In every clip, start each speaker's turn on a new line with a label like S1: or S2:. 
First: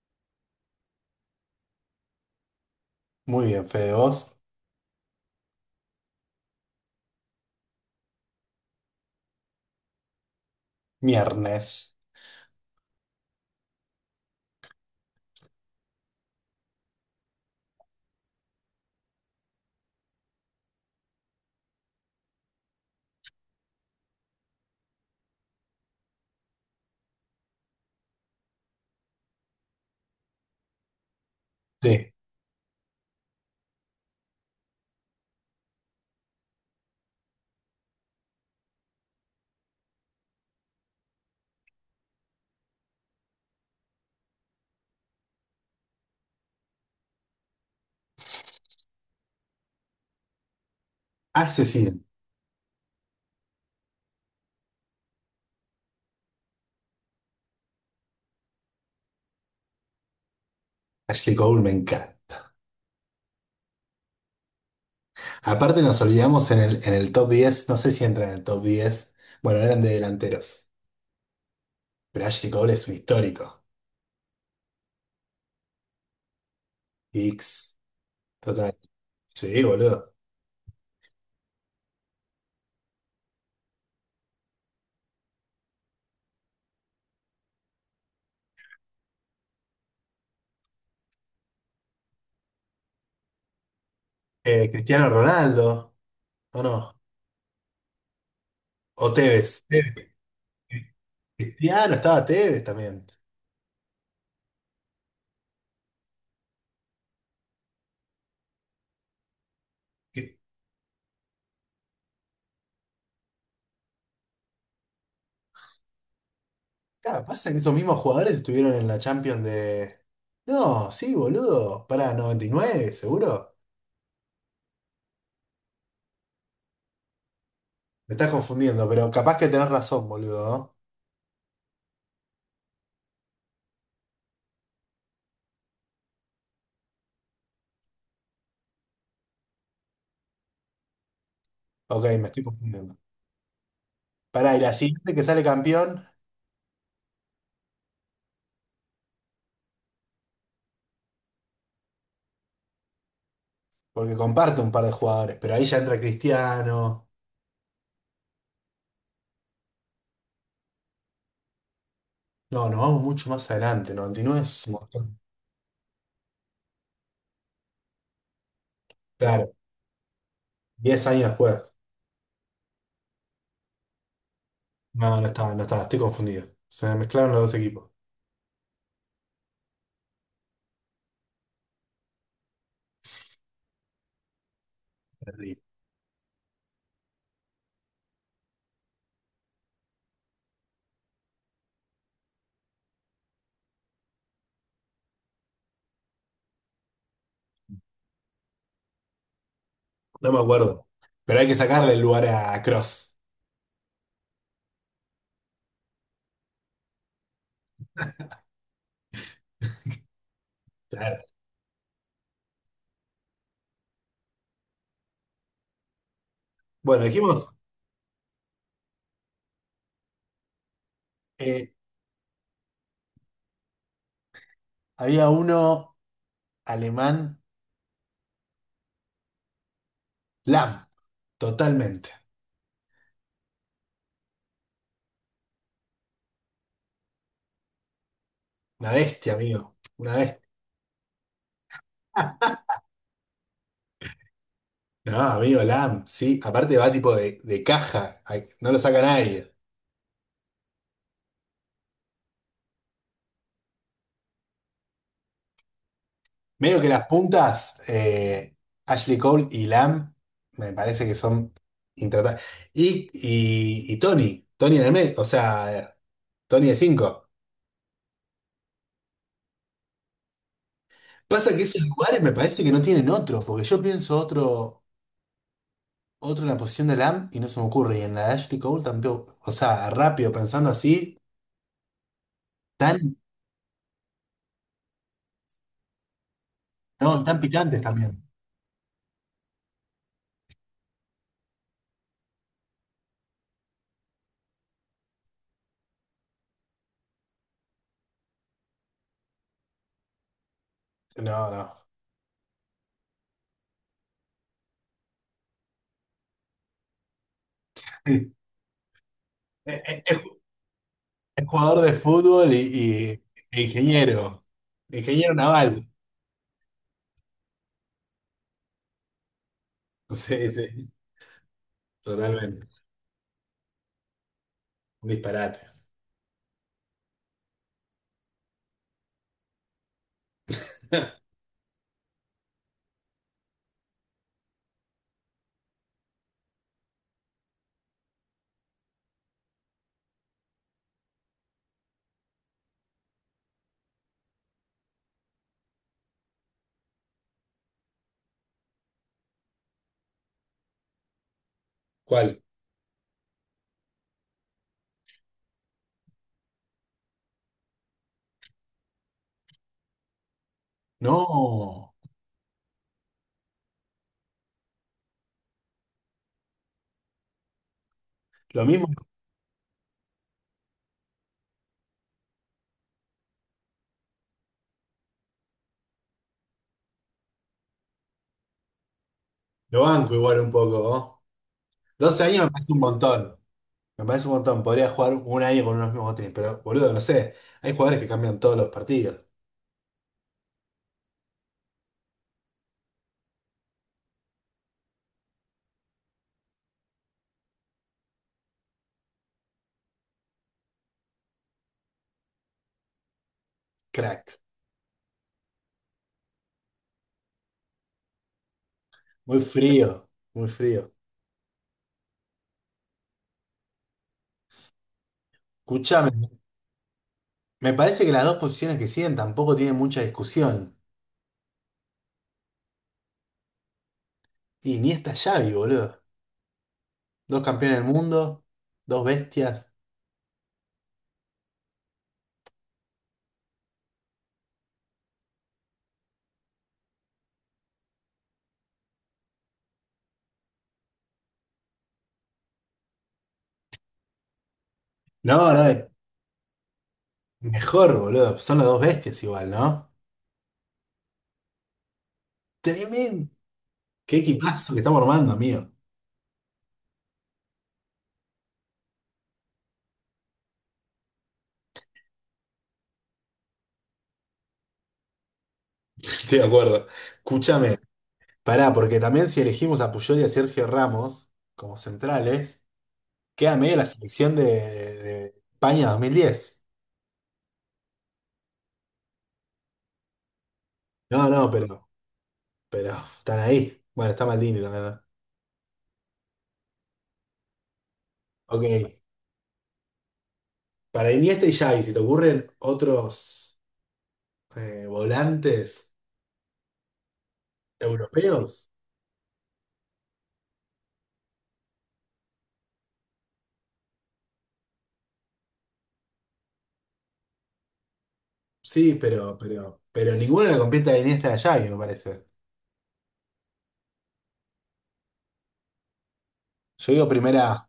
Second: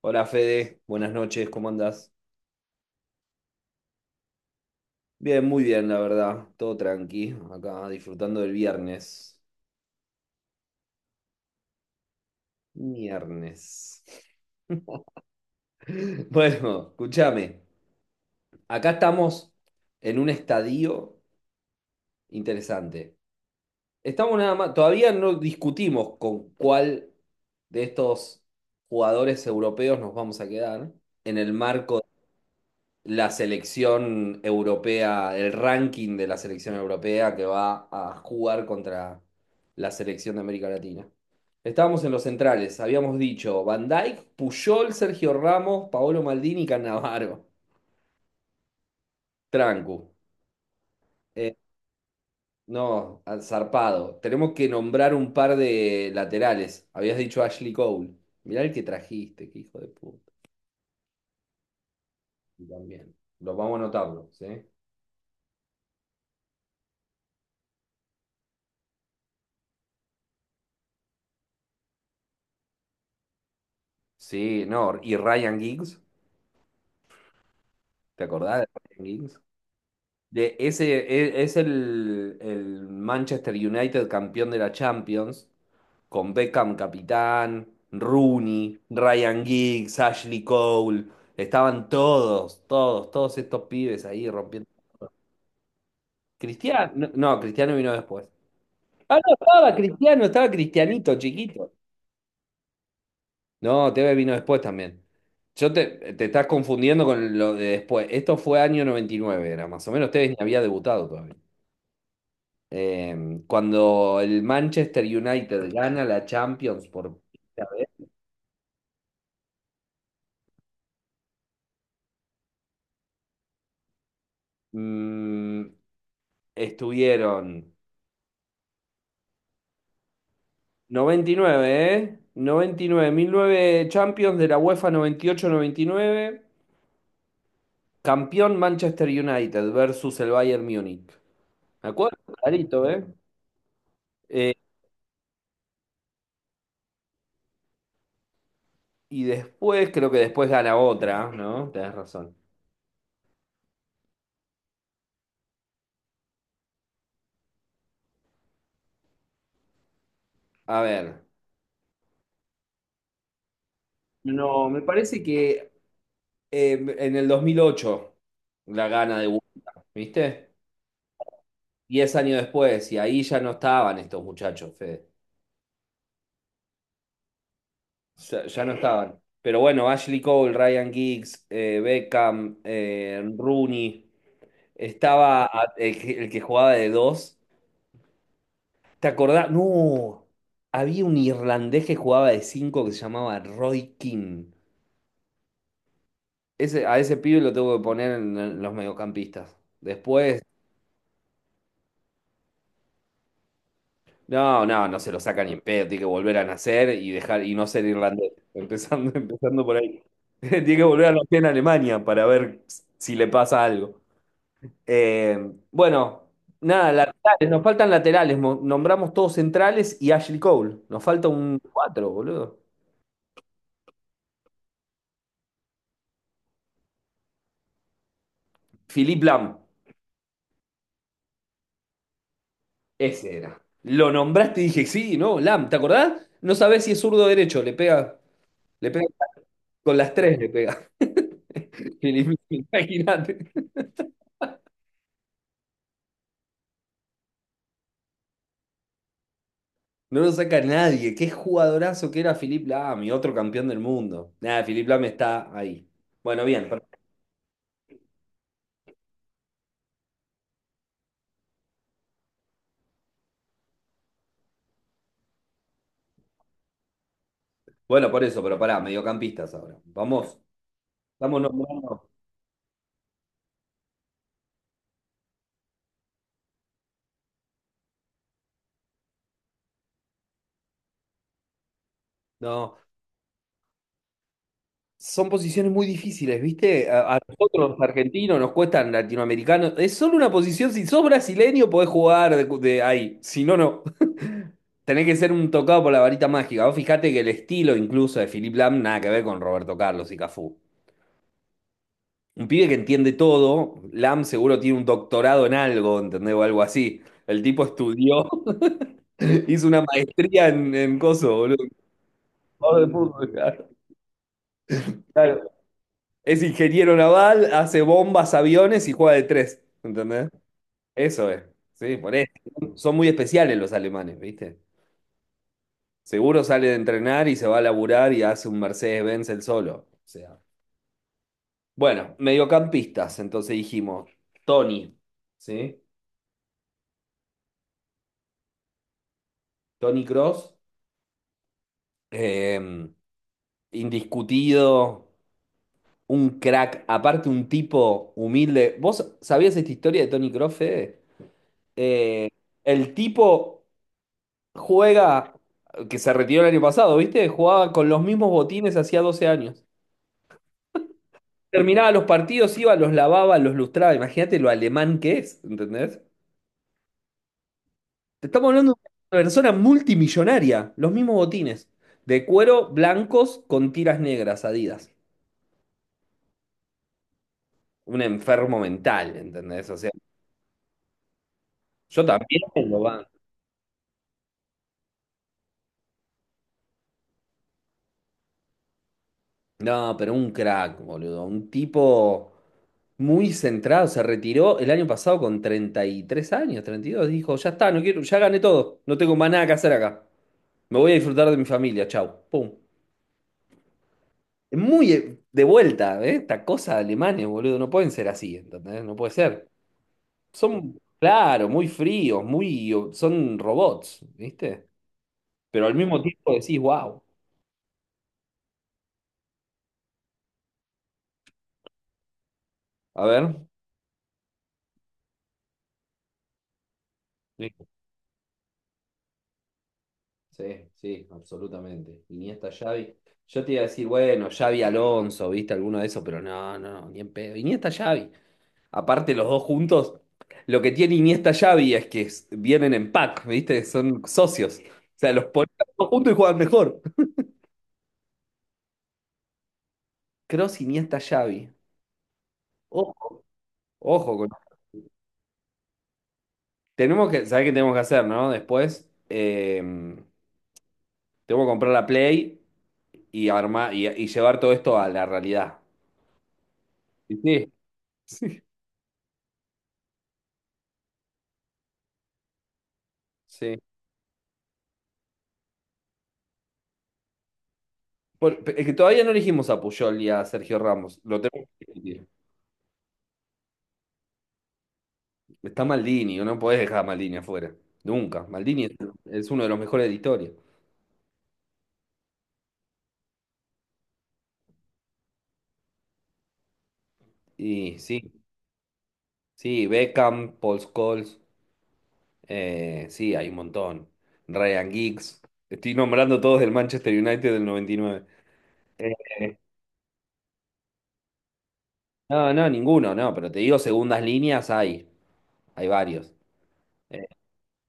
S1: Hola Fede, buenas noches, ¿cómo andás?
S2: Muy bien, Fede, vos.
S1: Bien, muy bien, la verdad, todo tranqui, acá disfrutando del viernes.
S2: Viernes
S1: Viernes. Bueno, escúchame, acá estamos en un estadio interesante. Estamos nada más, todavía no discutimos con cuál de estos jugadores europeos nos vamos a quedar en el marco
S2: de
S1: la selección europea, el ranking de la selección europea que va a jugar contra la selección de América Latina. Estábamos en los centrales, habíamos dicho Van Dijk, Puyol, Sergio Ramos, Paolo Maldini y Cannavaro. Trancu. Eh,
S2: asesino.
S1: no, al zarpado. Tenemos que nombrar un par de laterales. Habías dicho Ashley Cole. Mirá el que trajiste, qué hijo de puta.
S2: Ashley Cole me encanta.
S1: Y también. Los vamos a anotarlo, ¿sí?
S2: Aparte nos olvidamos en el top 10, no sé si entra en el top 10. Bueno, eran de delanteros, pero Ashley Cole es un histórico.
S1: Sí, no. ¿Y Ryan Giggs?
S2: X,
S1: ¿Te acordás de
S2: total.
S1: Ryan Giggs?
S2: Sí, boludo.
S1: De ese, es el Manchester United campeón de la Champions, con Beckham capitán, Rooney, Ryan Giggs, Ashley Cole, estaban todos, todos, todos estos pibes ahí rompiendo.
S2: Cristiano Ronaldo, ¿o
S1: Cristiano,
S2: no?
S1: no, no, Cristiano vino después.
S2: O
S1: Ah, no,
S2: Tevez.
S1: estaba
S2: Tevez.
S1: Cristiano, estaba Cristianito, chiquito.
S2: Cristiano, estaba Tevez también.
S1: No, Tevez vino después también. Yo te estás confundiendo con lo de después. Esto fue año 99 era más o menos. Tevez ni
S2: Que-
S1: había debutado todavía. Cuando el Manchester United gana la Champions por
S2: Claro, pasa que
S1: primera
S2: esos mismos
S1: vez,
S2: jugadores estuvieron en la Champions de... No, sí, boludo. Para 99, seguro.
S1: mm, estuvieron
S2: Me estás confundiendo, pero capaz que tenés razón, boludo,
S1: 99, ¿eh? Noventa y nueve, mil nueve Champions de la UEFA noventa noventa y ocho noventa y nueve, campeón Manchester United versus el Bayern Múnich. ¿Me
S2: ¿no? Ok,
S1: acuerdo?
S2: me estoy
S1: Clarito,
S2: confundiendo.
S1: ¿eh? Eh,
S2: Pará, y la siguiente que sale campeón,
S1: y después, creo que después gana otra, ¿no? Tenés razón.
S2: porque comparte un par de jugadores, pero ahí ya entra Cristiano.
S1: A ver.
S2: No, nos vamos mucho más adelante, 99 es
S1: No,
S2: un
S1: me
S2: montón.
S1: parece que en el 2008 la gana de
S2: Claro,
S1: UEFA, ¿viste?
S2: 10 años después.
S1: 10 años después, y ahí ya no estaban estos muchachos, Fede.
S2: No, no estaba, no estaba, estoy confundido. Se me mezclaron los dos equipos.
S1: Ya, ya no estaban. Pero bueno, Ashley Cole, Ryan Giggs, Beckham, Rooney, estaba
S2: Terrible.
S1: el que jugaba de dos. ¿Te acordás? No, había un irlandés que jugaba de cinco que se llamaba Roy King. Ese, a ese pibe lo tengo que poner en los mediocampistas.
S2: No me
S1: Después,
S2: acuerdo. Pero hay que sacarle el lugar a Cross.
S1: no, no, no se lo saca ni en pedo, tiene que volver a nacer y dejar y no ser irlandés. Empezando, empezando por ahí. Tiene que volver a
S2: Claro.
S1: nacer en Alemania para ver si le pasa algo. Eh, bueno, nada,
S2: Bueno, dijimos,
S1: laterales, nos faltan laterales. Nombramos todos centrales y Ashley Cole. Nos falta un
S2: eh,
S1: cuatro, boludo.
S2: había uno alemán,
S1: Philippe Lam,
S2: Lam, totalmente.
S1: ese era. Lo nombraste y dije, sí, no, Lam, ¿te acordás? No sabés si es zurdo o derecho, le
S2: Una
S1: pega
S2: bestia, amigo.
S1: con las
S2: Una
S1: tres,
S2: bestia.
S1: le pega. Philippe, imagínate.
S2: No, amigo, Lam, sí, aparte va tipo de caja, ay, no lo saca nadie.
S1: No lo saca nadie. Qué jugadorazo que era Philipp Lahm, mi otro campeón del mundo. Nada, Philipp Lahm está ahí. Bueno, bien.
S2: Medio que las puntas, Ashley Cole y Lam, me parece que son intratables. Y Tony, Tony en el medio, o sea, Tony de cinco.
S1: Bueno, por eso, pero pará, mediocampistas ahora. Vamos, vamos, no,
S2: Pasa que esos
S1: no.
S2: lugares me parece que no tienen otro, porque yo pienso otro, otro en la posición de Lam y no se me ocurre. Y en la de Ashley Cole tampoco, o sea, rápido, pensando así,
S1: No.
S2: tan,
S1: Son posiciones muy difíciles, ¿viste? A
S2: no, tan
S1: nosotros, los
S2: picantes también.
S1: argentinos, nos cuestan latinoamericanos. Es solo una posición, si sos brasileño, podés jugar de ahí. Si no, no. Tenés que ser un tocado por la varita mágica. Vos fijate que el estilo incluso de Philipp Lahm nada que ver con Roberto Carlos y Cafú.
S2: No, no.
S1: Un pibe que entiende todo. Lam seguro tiene un doctorado en algo, ¿entendés? O algo así. El tipo estudió, hizo una
S2: Es
S1: maestría en coso,
S2: Es
S1: boludo.
S2: jugador de fútbol
S1: Jugador de fútbol,
S2: y e
S1: claro.
S2: ingeniero. Ingeniero
S1: Claro.
S2: naval.
S1: Es ingeniero naval, hace bombas, aviones y juega de tres, ¿entendés?
S2: Sí, sí,
S1: Eso es. Sí, por eso.
S2: totalmente.
S1: Son muy especiales los alemanes, ¿viste?
S2: Un disparate.
S1: Seguro sale de entrenar y se va a laburar y hace un Mercedes-Benz el solo. O sea. Bueno, mediocampistas, entonces dijimos. Tony, ¿sí? Tony Cross, eh, indiscutido, un crack, aparte un tipo humilde. ¿Vos sabías esta historia de Tony Kroos, Fede? Eh,
S2: ¿Cuál?
S1: El tipo juega, que se retiró el año pasado, ¿viste? Jugaba con los mismos botines hacía 12 años. Terminaba
S2: No,
S1: los partidos, iba, los lavaba, los lustraba. Imagínate lo alemán que es, ¿entendés? Te estamos
S2: lo
S1: hablando de
S2: mismo,
S1: una persona multimillonaria, los mismos botines, de cuero blancos con tiras negras, Adidas. Un enfermo mental, ¿entendés? O
S2: lo
S1: sea.
S2: banco igual un poco, ¿no?
S1: Yo
S2: 12
S1: también
S2: años me parece un
S1: tengo banda.
S2: montón. Me parece un montón. Podría jugar un año con unos mismos botines, pero boludo, no sé. Hay jugadores que cambian todos los partidos.
S1: No, pero un crack, boludo. Un tipo muy centrado. Se retiró el año pasado con 33 años, 32. Dijo, ya está, no quiero, ya gané todo. No tengo más nada que hacer acá. Me voy a disfrutar de mi familia. Chau. Pum.
S2: Crack.
S1: Es muy de vuelta, ¿eh? Esta cosa de alemanes, boludo. No pueden ser así, ¿entendés? No puede
S2: Muy
S1: ser.
S2: frío, muy
S1: Son,
S2: frío.
S1: claro, muy fríos, son robots, ¿viste? Pero al mismo
S2: Escuchame,
S1: tiempo decís, wow.
S2: me parece que las dos posiciones que siguen tampoco tienen mucha discusión.
S1: A ver.
S2: Y ni esta Xavi, boludo. Dos
S1: Sí.
S2: campeones del mundo, dos bestias.
S1: Sí, sí, absolutamente. Iniesta, Xavi. Yo te iba a decir, bueno, Xavi Alonso, ¿viste alguno de esos? Pero no, no, ni en pedo. Iniesta, Xavi. Aparte, los dos juntos, lo que tiene Iniesta, Xavi es que vienen en pack, ¿viste? Son socios. O sea, los ponen
S2: No,
S1: los dos
S2: no,
S1: juntos y juegan mejor.
S2: mejor, boludo. Son las dos bestias igual, ¿no?
S1: Cross, Iniesta, Xavi. Ojo,
S2: Tremendo.
S1: ojo
S2: Qué
S1: con...
S2: equipazo que estamos armando, amigo.
S1: Tenemos que, ¿sabés qué tenemos que hacer, no? Después, tengo que comprar la Play y armar y llevar todo esto a la realidad.
S2: Estoy de acuerdo.
S1: Sí,
S2: Escúchame,
S1: sí.
S2: pará, porque también si elegimos a Puyol y a Sergio Ramos como centrales, queda
S1: Sí.
S2: medio la selección de España 2010.
S1: Es que todavía no elegimos a Puyol y a Sergio Ramos. Lo
S2: No,
S1: tenemos
S2: no,
S1: que discutir.
S2: pero están ahí. Bueno, está Maldini también, ¿no?
S1: Está Maldini, no podés dejar a Maldini afuera. Nunca. Maldini es,
S2: Ok.
S1: es uno de los mejores de la historia.
S2: Para Iniesta y Xavi, si te ocurren otros volantes
S1: Y sí,
S2: europeos,
S1: sí, Beckham, Paul Scholes, sí, hay un montón. Ryan Giggs. Estoy nombrando todos del Manchester United del 99.
S2: sí,
S1: Eh,
S2: pero ninguna la completa de Iniesta y Xavi, me parece.
S1: No, no, ninguno, no, pero te digo, segundas líneas hay. Hay varios.
S2: Yo
S1: Eh,
S2: digo primera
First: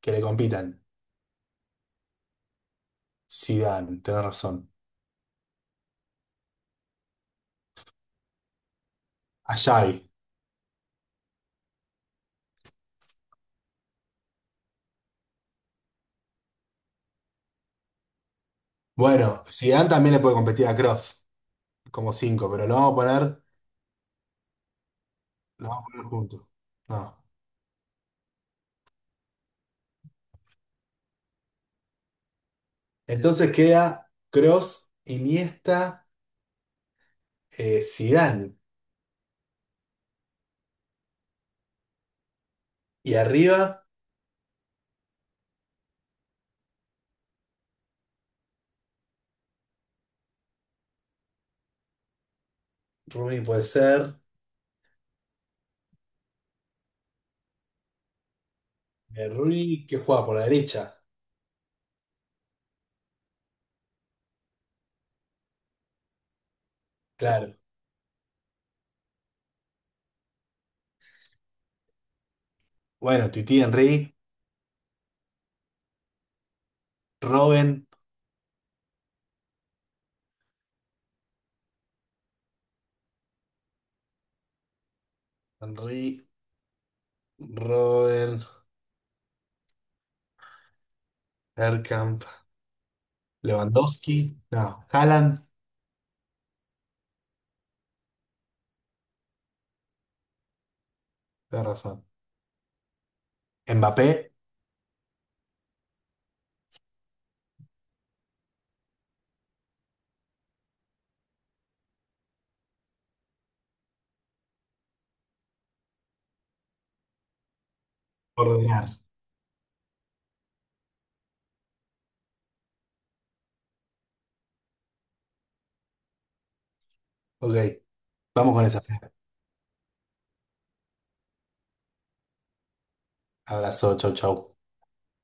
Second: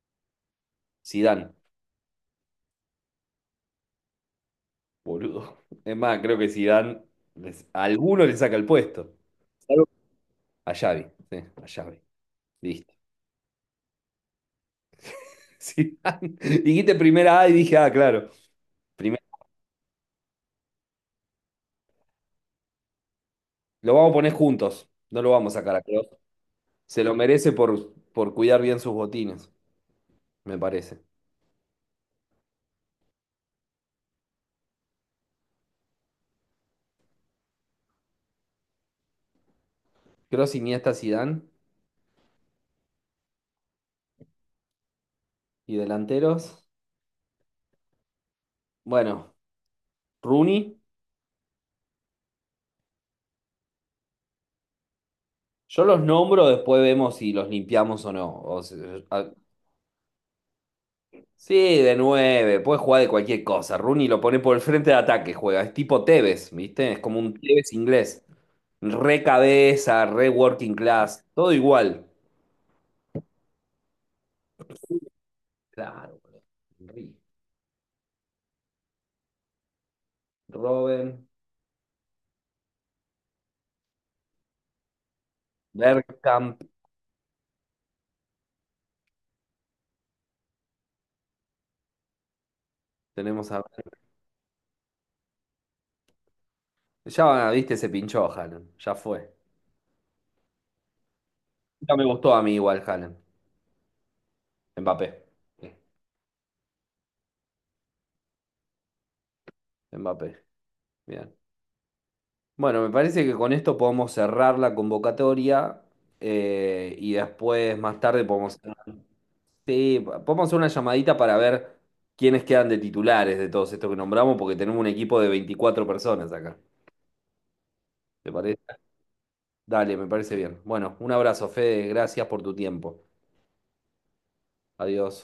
S2: que le compitan.
S1: Zidane,
S2: Zidane, tenés razón.
S1: boludo. Es más, creo que Zidane, a alguno le saca el puesto.
S2: A Xavi.
S1: A Xavi, sí, a Xavi. Listo. Sí. Dijiste primera A y dije, ah, claro. Primera-
S2: Bueno, Zidane también le puede competir a Cross como cinco, pero lo vamos a poner,
S1: Lo vamos a poner juntos. No lo vamos a
S2: lo
S1: sacar a
S2: vamos a poner
S1: Kroos.
S2: juntos.
S1: Se lo
S2: No.
S1: merece por cuidar bien sus botines, me parece.
S2: Entonces queda Cross, Iniesta, Zidane.
S1: Kroos, Iniesta, Zidane
S2: Y arriba,
S1: y delanteros. Bueno, Rooney.
S2: Rooney puede ser.
S1: Yo los nombro, después vemos si los limpiamos o no. O si-
S2: Eh,
S1: a-
S2: Rooney que juega por la derecha.
S1: Sí, de nueve, puede jugar de cualquier cosa. Rooney lo pone por el frente de ataque, juega. Es tipo Tevez, ¿viste? Es como un
S2: Claro.
S1: Tevez inglés. Re cabeza, re working class, todo igual.
S2: Bueno, Titi Henry,
S1: Claro, boludo. Henry,
S2: Robben,
S1: Robben,
S2: Henry,
S1: Bergkamp,
S2: Robben, Bergkamp,
S1: tenemos a...
S2: Lewandowski. No, Haaland,
S1: Ya, viste, se pinchó Haaland, ya fue.
S2: tenés
S1: Nunca me
S2: razón.
S1: gustó a mí igual Haaland.
S2: Mbappé.
S1: Mbappé. Sí, Mbappé, bien. Bueno, me parece que con esto podemos cerrar la convocatoria, y después, más tarde, podemos,
S2: Coordinar.
S1: sí, podemos hacer una llamadita para ver quiénes quedan de titulares de todos estos que nombramos, porque tenemos un equipo de 24 personas acá.
S2: Ok,
S1: ¿Te
S2: vamos
S1: parece?
S2: con esa. Fer.
S1: Dale, me parece bien. Bueno, un abrazo, Fede. Gracias por tu tiempo.
S2: Abrazo, chau, chau.
S1: Adiós.